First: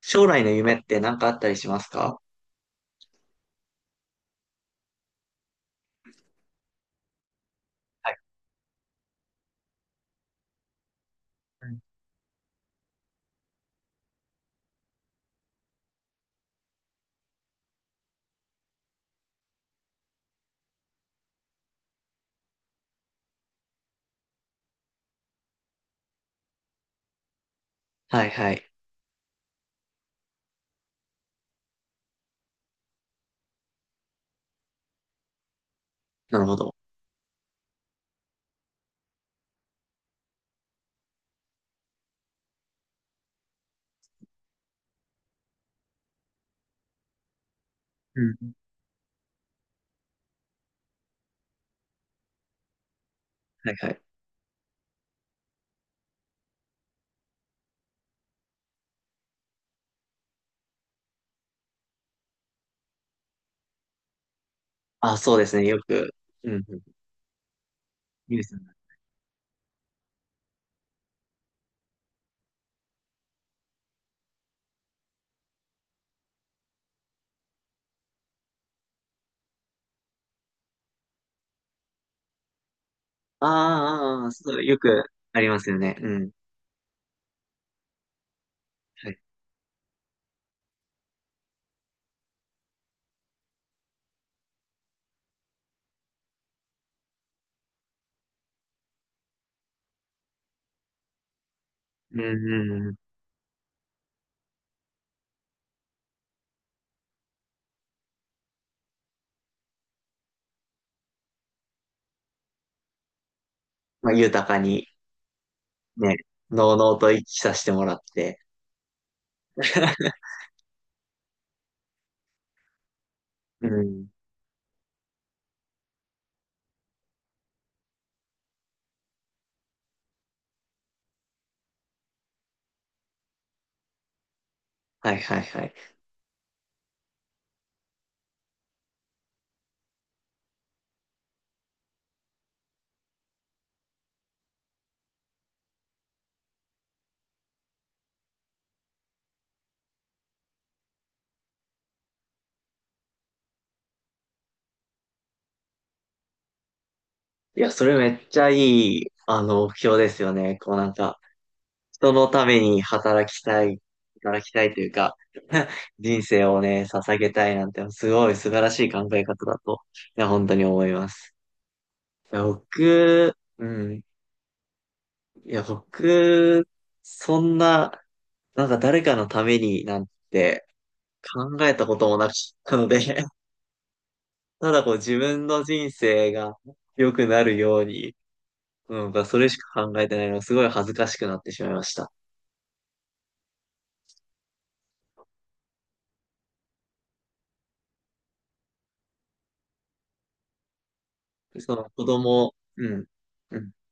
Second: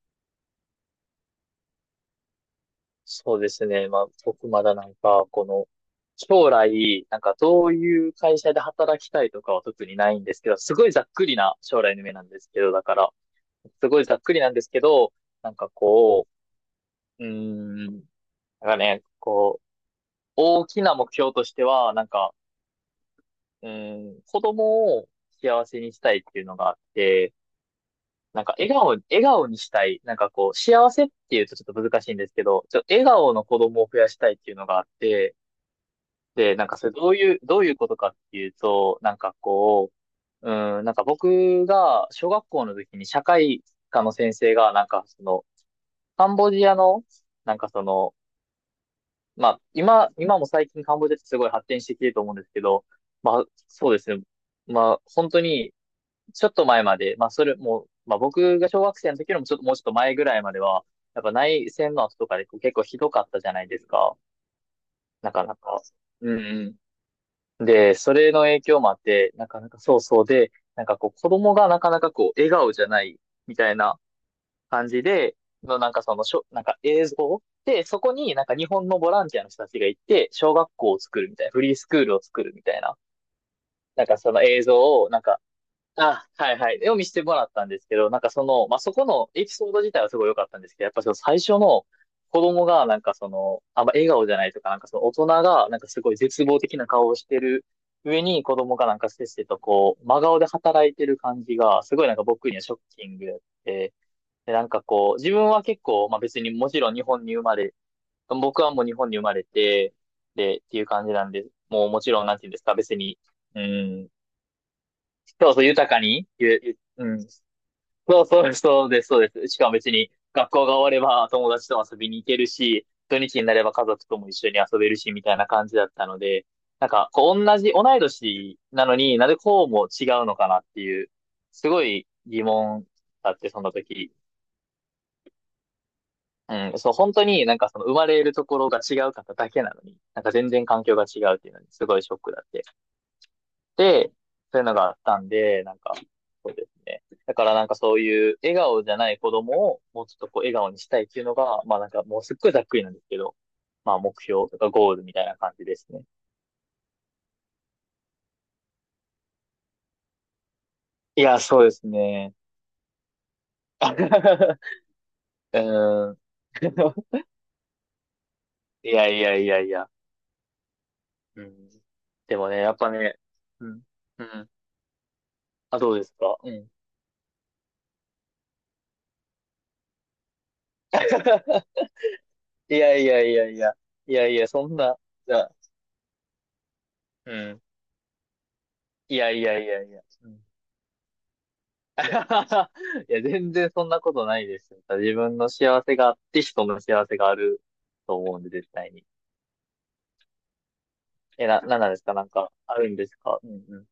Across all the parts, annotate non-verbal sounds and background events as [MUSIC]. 将来の夢って何かあったりしますか？そうですね。まあ、僕まだ将来、なんかどういう会社で働きたいとかは特にないんですけど、すごいざっくりな将来の夢なんですけど、だから、すごいざっくりなんですけど、なんかこう、うーん、なんかね、こう、大きな目標としては、子供を幸せにしたいっていうのがあって、はいなんはかい。笑顔にしたい。なんかこう、幸せっていうとちょっと難しいんですけど、笑顔の子供を増やしたいっていうのがあって、なるで、ほなんど。かそれどういうことかっていうと、なんか僕が小学校の時に社会科の先生が、なんかその、カンボジアの、なんかその、うん。まあ、今も最近カンボジアってすごい発展してきてると思うんですけど、まあ、はいはそうでい。すね。まあ、本当に、ちょっと前まで、まあ、それも、まあ、僕が小学生の時よりもちょっと、もうちょっと前ぐらいまでは、やっぱ内戦の後とかでこう結構ひどかったじゃないですか。あ、なそうかですなね。よか。く。ううんうんん。うん。で、それニュのース。影響もあって、なかなかそうそうで、なんかこう、子供がなかなかこう、笑顔じゃないみたいな感じで、のなんかそのしょ、なんか映像で、そこになんか日本のボランティアの人たちが行って、小学校を作るみたいな、フリースクールを作るみたいな、あーなんかあー、そのそ映う、よ像くをなんあか、りますよね。うあ、ん。はいはい。を見せてもらったんですけど、なんかその、まあ、そこはい。のエピソード自体はすごい良かったんですけど、やっぱその最初の子供がなんかその、あんま笑顔じゃないとか、なんかその大人がなんかすごい絶望的な顔をしてる上に子供がなんかせっせとこう、真顔で働いてる感じが、すごいなうんんか僕にはうショッんうん。キングやって、で、なんかこう、自分は結構、まあ、別にもちろん日本に生まれ、僕はもう日本に生まれて、で、っていう感じなんで、もうもちろんなんていうんですか、別に、うん、まあ、豊かに、そうそう豊かね、に、ゆ、のうゆのううとん、生きさせてもらっそうて。そう、[LAUGHS] そうです。しかも別に [LAUGHS] 学校が終われば友達と遊びに行けるし、土日になれうば家ん。族とも一緒に遊べるし、みたいな感じだったので、なんか、こう同い年なのになぜこうも違うのかなっていう、すごい疑問だって、その時。[LAUGHS] はいはいはい。うん、そう、本当になんかその生まれるところが違う方だけなのに、なんか全然環境が違うっていうのにすごいショックだって。で、そういうのがあったんで、なんか、そうですね。だからなんかそういう笑顔じゃない子供をもうちょっとこう笑顔にしたいっていうのが、まあなんかもうすっごいざっくりなんですけど、まあ目標とかゴールみたいな感じですね。いや、それめっちゃいい、目標ですよね。こういや、そうです人のね。ために働きたい、働き [LAUGHS] たいというか、[LAUGHS] うーん。人生をね、捧 [LAUGHS] げたいなんて、すごい素晴らしいいや考いえや方いだやいと、や。いや、本当に思います。うん。いでや、もね、やっぱね、僕、ううん。ん。うん。いや、あ、どうですか、う僕、ん。そんな、なんか誰かのためになんて考えた [LAUGHS] こともなかっいたのやで、いやい [LAUGHS] やいや。いやいや、そたんだこうな、自じゃ分あ、の人生が良くうなるん。ように、ういん、やそいれしやいやかい考や。えてなういのん。 がすごい恥ずかしくなってしまいました。[LAUGHS] いや、全然そんなことないですよ。自分の幸せがあって人の幸せがあると思うんで、絶対に。え、そなんなのんです子か、なんか、供、あうるんん、ですか、ううんん。うん。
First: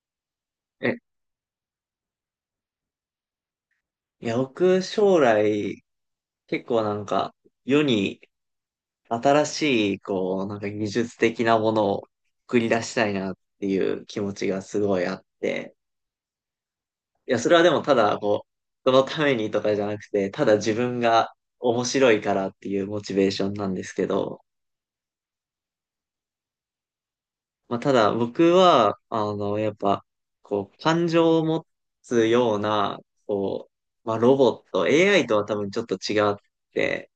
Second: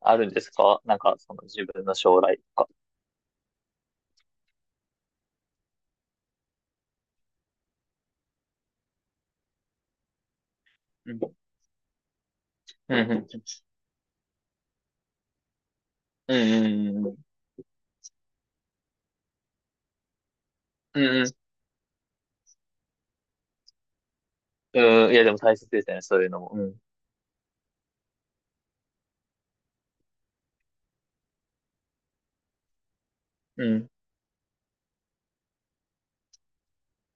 あるんですか、なんえか、その自分の将来とか。いや、僕、将来、結構なんか、世に新しい、こう、なんか技う術ん。的なものを繰り出しうたんいうん。なっていう気持ちがすごいあって。うんうんうんうん。いや、それはでもただ、こう、そのためにとかじゃなくて、ただ自分うんうがん。面白いからっていうモチベーションなんですけど、うん、いや、でも大切ですね、そういうのも。うん。まあ、ただ僕は、やっぱ、こう、感情を持つような、うこん。う、まあ、ロボット、AI とは多分ちょっと違って、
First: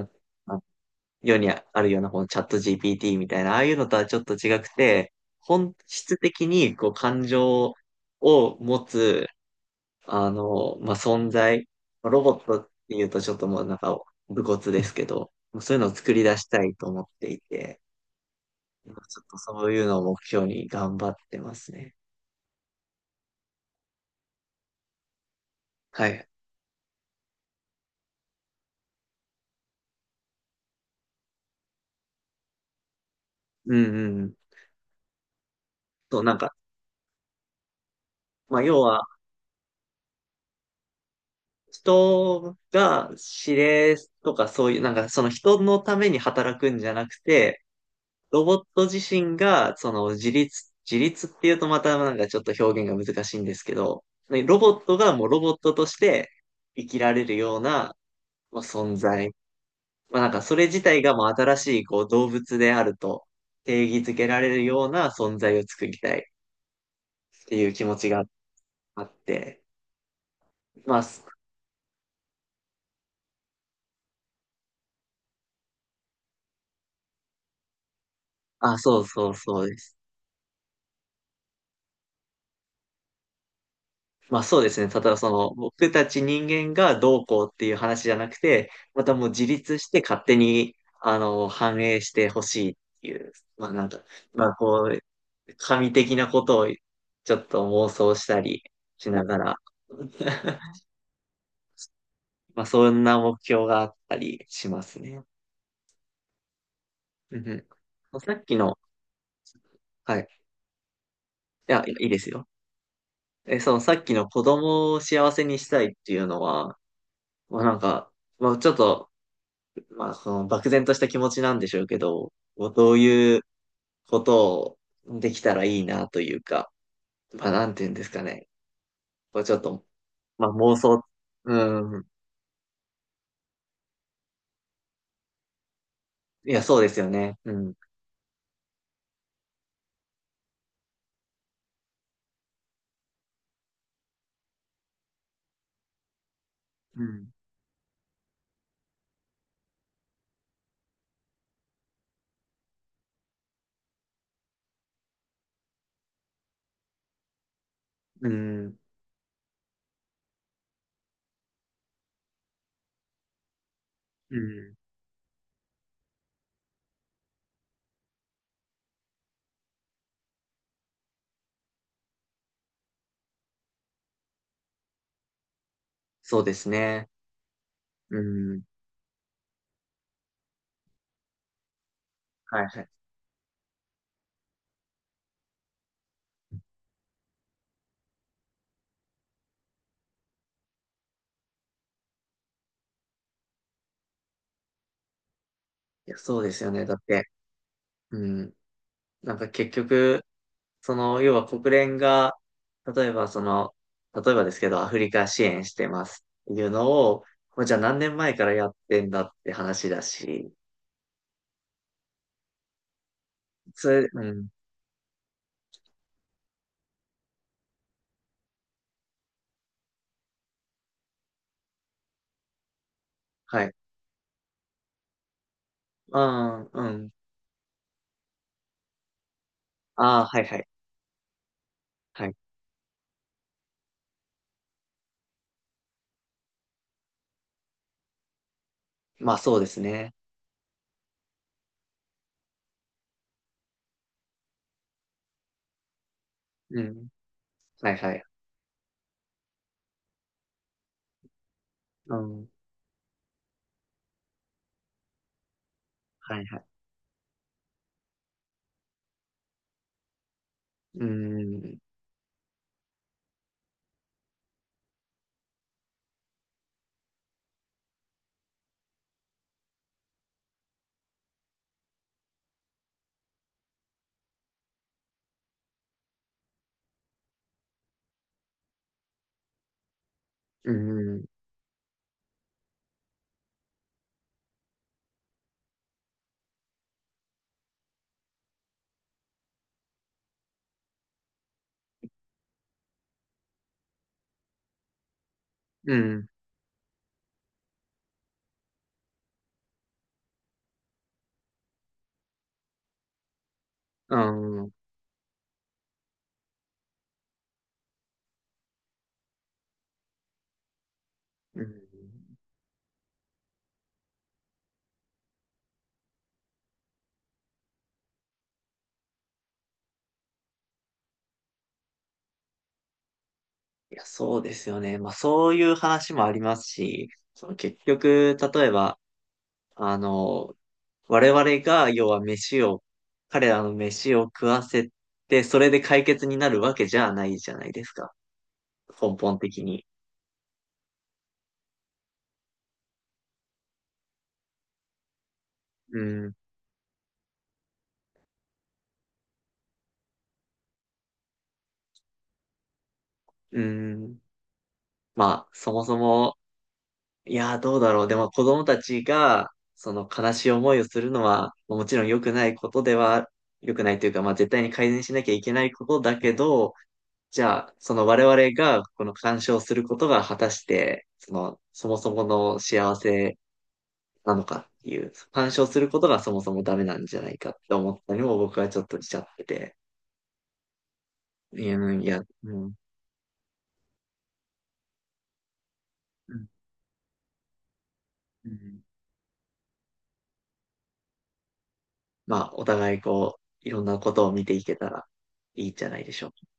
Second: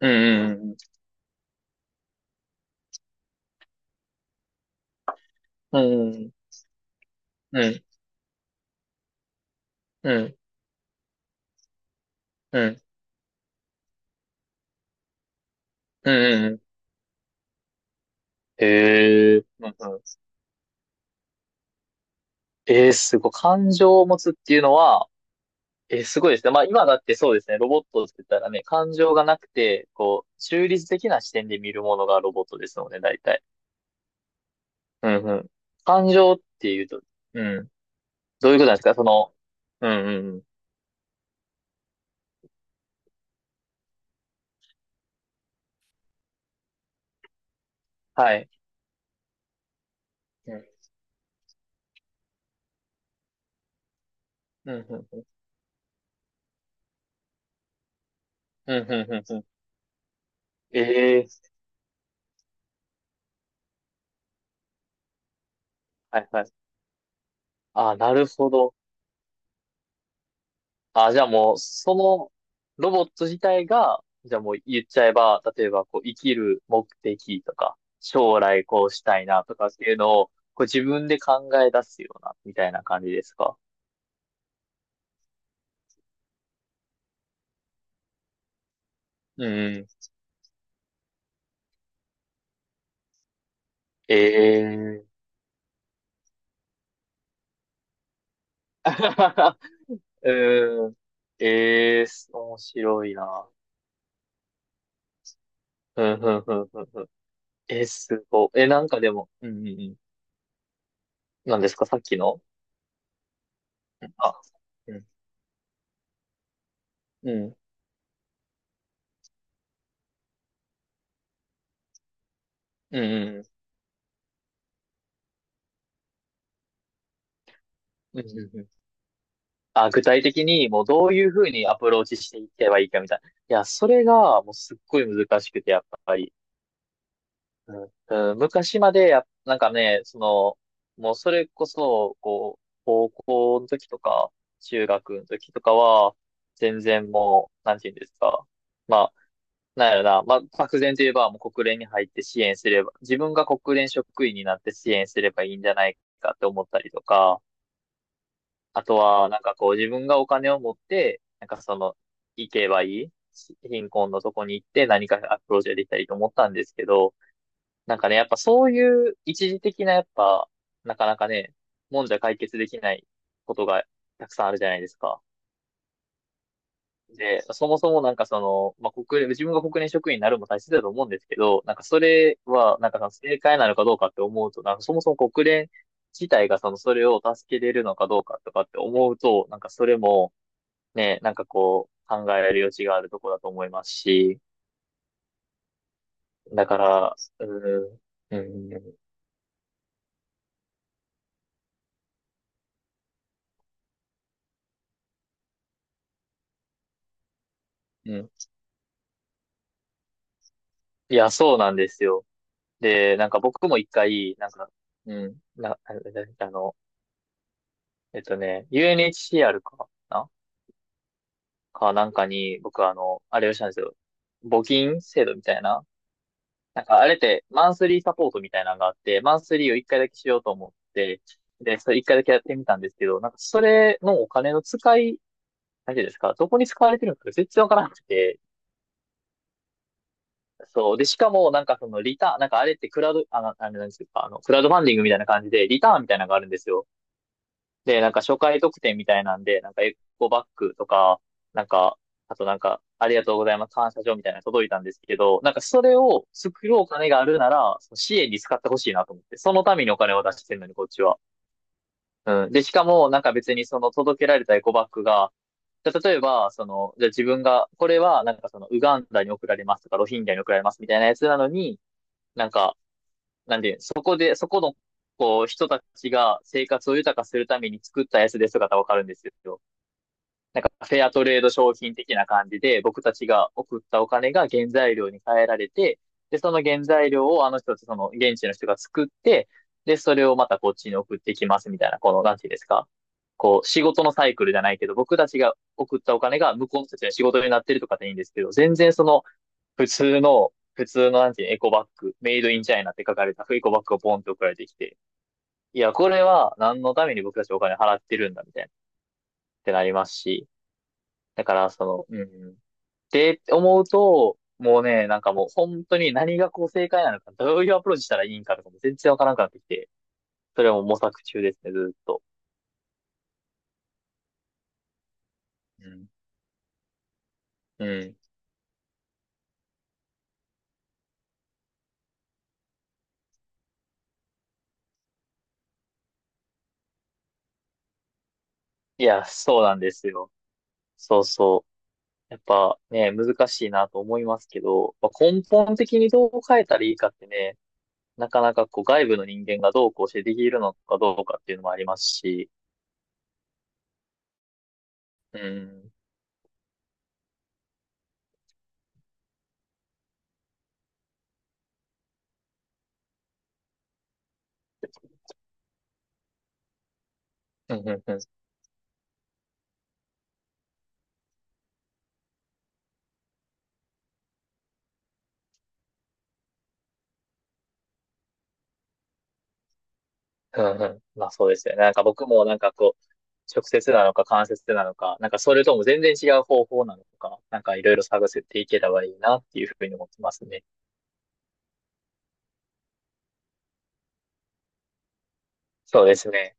うんうん世にあるようなこのチャット GPT みたいな、ああいうのとはちょっと違くて、うんうんうん、いやでも大切ですねそういうのも本うん質うんうん。的にこう感う情んを持つ、うんまあ、存在、ロボットっうていうとちょっともうなんか、武骨ですけど、そういうのを作り出しん。たいと思っていて、へちょっとえ。うんそうういうのん。を目標に頑張ってますね。えー、すごい。感情を持つっていうのは、え、はすい。ごいですね。まあ今だってそうですね。ロボットって言ったらね、感情がなくて、こう、中立的な視点で見るものがロボットですので、大体。うんうん。うんうん。感そう、情なんっか、ていうと、うん。どういまうあ、ことなんで要すか、は、その、うんうんうん。人が指令とかそういう、なんかその人のために働くんじゃなくて、はロい。ボット自身が、その自うん立、自立っていうとまたなんかちょっと表現が難しいんですけど、ねロうボんットうんがうもうん。ロボットとして生きられるような、まあ、うんう存んう在。んうん。まあなんかそれ自体がもええ、う新しいこう動物であると定義づけられるような存在を作りたいはっいはい。ていう気持あ、ちながるほど。あって、まあ、あ、じすゃあもう、そのロボット自体が、じゃあもう言っちゃえば、例えばこう生きる目的とか、将来あ、こうそしうたいそうなとそかうっでていす。うのを、こう自分で考え出すような、みたいな感じですか、まあそうですね。ただその僕たち人間がどうこうっていう話じゃなくて、またもう自う立ん。して勝手にあの反映してほしいっていう、まあなんか、えまあこう、えー。神的なことをちょっと妄想したりしながら、[LAUGHS] [LAUGHS] うん。ええー、面まあそん白いな目な。標があったりしますね。うん、うん、うん、うん。うん、うんうえー、ん、すさっごきい。え、の、なんかでも、うん、うん、うん。はい。なんでいすや、か、さっいいきですの、よ。え、そのさっきのあ、子供うをん、幸せにしたいっていうのは、うん、まあなんか、まあちょっとまあ、その漠然とした気持ちなんでしょうけど、こうどううん、いううん。ことをできたらいいなというか、まあ、なんて言うんですうんかね。うんうん、こうちょっと、あ、具体的まあ、に妄もう想、どういうふうにアプうローん。チしていけばいいかみたいな。いや、それがもうすっごい難しくて、やっぱり。いや、そうですよね。うん。うんうん、昔までや、なんかね、その、もうそれこそ、こう、高校の時とか、中学の時とかは、全う然ん。もう、なんて言うんですか。まあ、なんやろな、まあ、漠然といえば、もう国連に入って支援すれば、自分が国連職員になって支援すればいいんじゃないかって思ったりとか、うん。あとは、なんかこう自分がお金を持って、なんかその、行けばいいし貧困のとうこに行っん。て何かアプローチができたりと思ったんですけど、なんかね、やっぱそういう一時的なやっぱ、なかなかね、もんじゃ解決できないことがたくさんあるじゃないですか。そうですね。で、そもそもなうんかそん。の、まあ、自分が国連職員になるのも大切だと思うんですけど、なんかそれはいは、はい。なんかその正解なのかどうかって思うと、なんかそもそも国連自体がその、それを助けれるのかどうかとかって思うと、なんかそれも、ね、なんかこう、考える余地があるとこだと思いますし、いや、そうですだよかね。だっら、て、うーん、ううん。ん、なんか結局、その、要は国連が、例えばその、例えばですけど、アフリカ支援してますっていうのを、これじゃあ何う年ん。前からやってんだって話だし、いや、そうなんですよ。で、なんか僕も一それ、う回、なん、んか、うん、あ、あの、えっとね、UNHCR かなか、なんかに、僕あの、あれをしはたんでい。すよ。募金制度みたいな。うん、なんうかあん。れって、マンスリーサポートみたいなのがあって、マンスリーを一回だけああ、しよはういとはい。思って、で、それ一回だはけい。やってみたんですけど、なんかそれのお金の使い、大丈夫ですか、どこに使われてるのか全然わからなくて。まあそうですね。そう。で、しかも、なんかそのリターン、なんかあれってクラウド、あの、あれなんですか、あの、クラウドファンディングみたいな感じで、リターンみたいなのがあるんですうよ。ん。はいで、なんはかい。初回特典みたいなんで、なんかエコバッグとか、なんか、うあとん。なんか、ありがとうございます、感謝状みたいなの届いたんですけど、なんかそれをはいはい。作ろうお金があるなら、その支援に使ってほしいなと思って、そのためにお金を出してるのに、こっちうは。ん。うん。で、しかも、なんか別にその届けられたエコバッグが、じゃあ例えば、その、じゃあ自分が、これは、なんかその、ウガンダに送られますとか、ロヒンギャに送られますみたいなやつなのに、なんか、なんで、そこの、こう、人たちが生活を豊かするために作ったやつですとかだったらわかるんですよ。なんうかフェアトん。レード商品的な感じで、僕たちが送ったお金が原材料に変えられて、で、その原材料をあの人たち、その現地の人が作って、で、それをまたこっちに送ってきますみたいな、この、なんていうんですか。こう、仕事のサイクルじゃないけど、僕たちがう送ったおん。金が向こうの人たちの仕事になってるとかでいいんですけど、全然その、普通のなんていうのエコバッグ、メイドインチャイナって書かれたエコバッグがポうンって送られてん。きて、いや、これは何のために僕たちお金払ってるんだみたいな、ってなりますし、だかうら、ん。その、うん。って思うと、もうね、なんかもう本当に何がこう正解なのか、どういうアプローチしたらいいんかとかも全然わからなくなってきて、それはもう模索中ですね、ずーっと。いや、そうですよね。まあそういううん。話もありますし、その結うん。局、例えば、あの、我々が、要は飯を、彼らの飯を食わせて、それで解決になるわけじゃないじゃないですか。い根や、本そう的なんに。ですよ。そうそう。やっぱね、難しいなと思いますけど、まあ、根本う的にどうん、変えたらいいかってね、なかなかこう外部の人間がどうこうしてできるのかどうかっていうのもありますし、うん。うまあ、そもん。そも、いやー、どうだろう。でも子供たちが、その悲しい思いをするのは、もちろん良くないことでは、良くないというか、まあ絶対に改善しなきゃいけないことだけど、じゃあ、うんうそんのうん我々がこの干渉することが果たして、その、そもそもの幸せなのかっていう、干渉することがそもそもダメなんじゃないかって思ったりも僕はちょっとしちゃってて、うんうん。まあそうでいすよや、ね。うなんんかいや、僕もうなんかん、こう、直接なのか間接なのか、なんかそれとも全然違ううん、方法なのか、なんかいろいろ探せうていけんればいいなっていうふうに思ってますね。まあ、お互いこう、いろんなことを見ていけたらいいんじゃなそいうででしょすうか。ね。